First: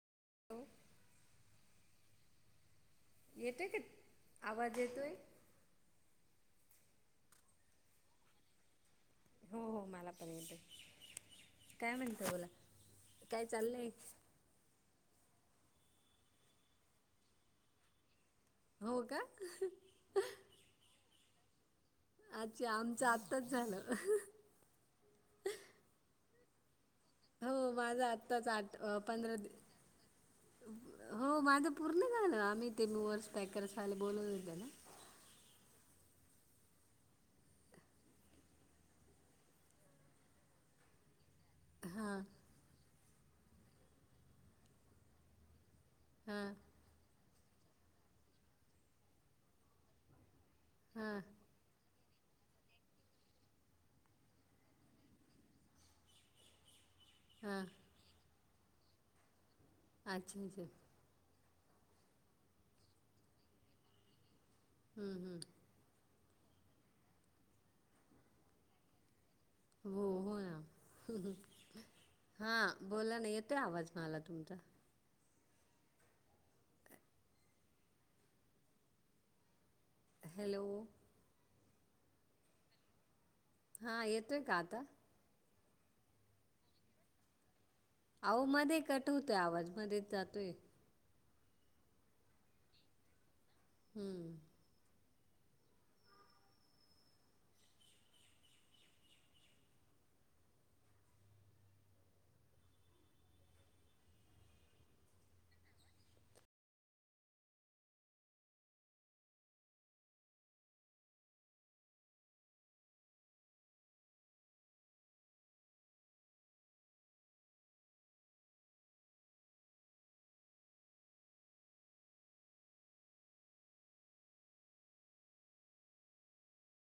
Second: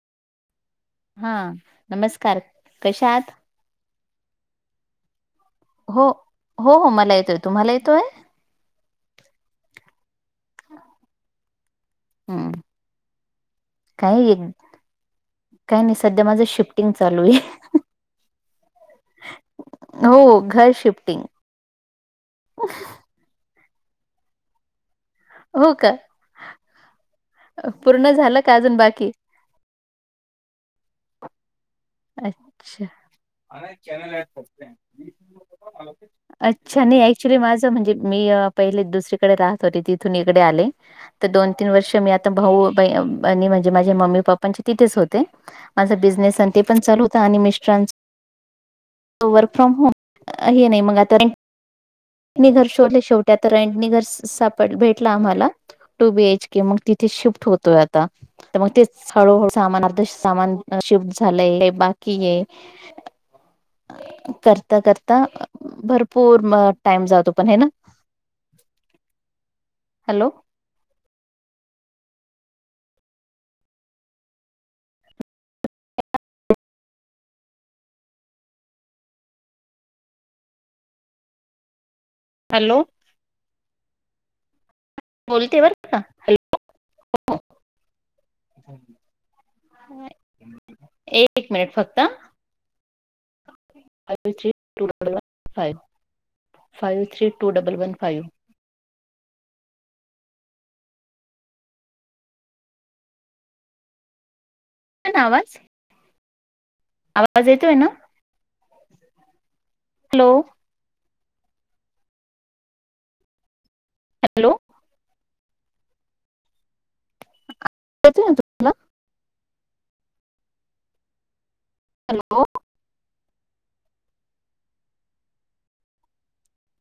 Hello हा, नमस्कार कशा आहात? येते का? आवाज येतो आहे. हो हो हो मला येतोय, तुम्हाला येतोय? हो पण येतय, म्हणतय बोला काय चाललंय- ह. [unintelligible] काय नाही, सध्या माझं शिफ्टिंग चालू आहे. हो का. हो घर शिफ्टिंग. अच्छा! आमचं आत्ताच झालं. हो का? हो माझा पूर्ण झालं आत्ताच का आठ अजून बाकी पंधरा दि- हो माझं पूर्ण झालं, आम्ही ते अच्छा वर्स पॅकर आले बोलव हो त्या ना. हॅलो अच्छा नाही ऍक्च्युली माझं, म्हणजे मी पहिले दुसरीकडे राहत होते तिथून इकडे आले- तर दोन तीन वर्ष मी हां आता भाऊ म्हणजे माझे मम्मी पप्पांचे तिथेच होते. माझा बिझनेस हां आणि ते पण चालू होतं, आणि मिस्टरांचा, वर्क फ्रॉम होम. हे नाही मग आता. हां घर शोले शेवट्या तर, रंटनी घर सापड भेटला आम्हाला. टू बीएच- मग तिथे शिफ्ट हां होतोय आता मग ते हळूहळ सामान आता अच्छा सामान. अच्छा हम्म, [unintelligible] झालंय बाकी आहे. करता करता हम्म. भरपूर टाईम जातोय पण हो ना- हो हॅलो. हो ना. हा बोला ना, येते आवाज मला तुमचा. हॅलो. हॅलो. हा येतोय का आता? बोलते बर का, हॅलो हो. अहो मध्ये कट होतोय आवाज मध्येच जातोय. एक मिनिट फक्त. Five hmm. Three two double one five. येतोय ना आवाज? आवाज येतोय ना? हॅलो. हॅलो. [unintelligible] हॅलो.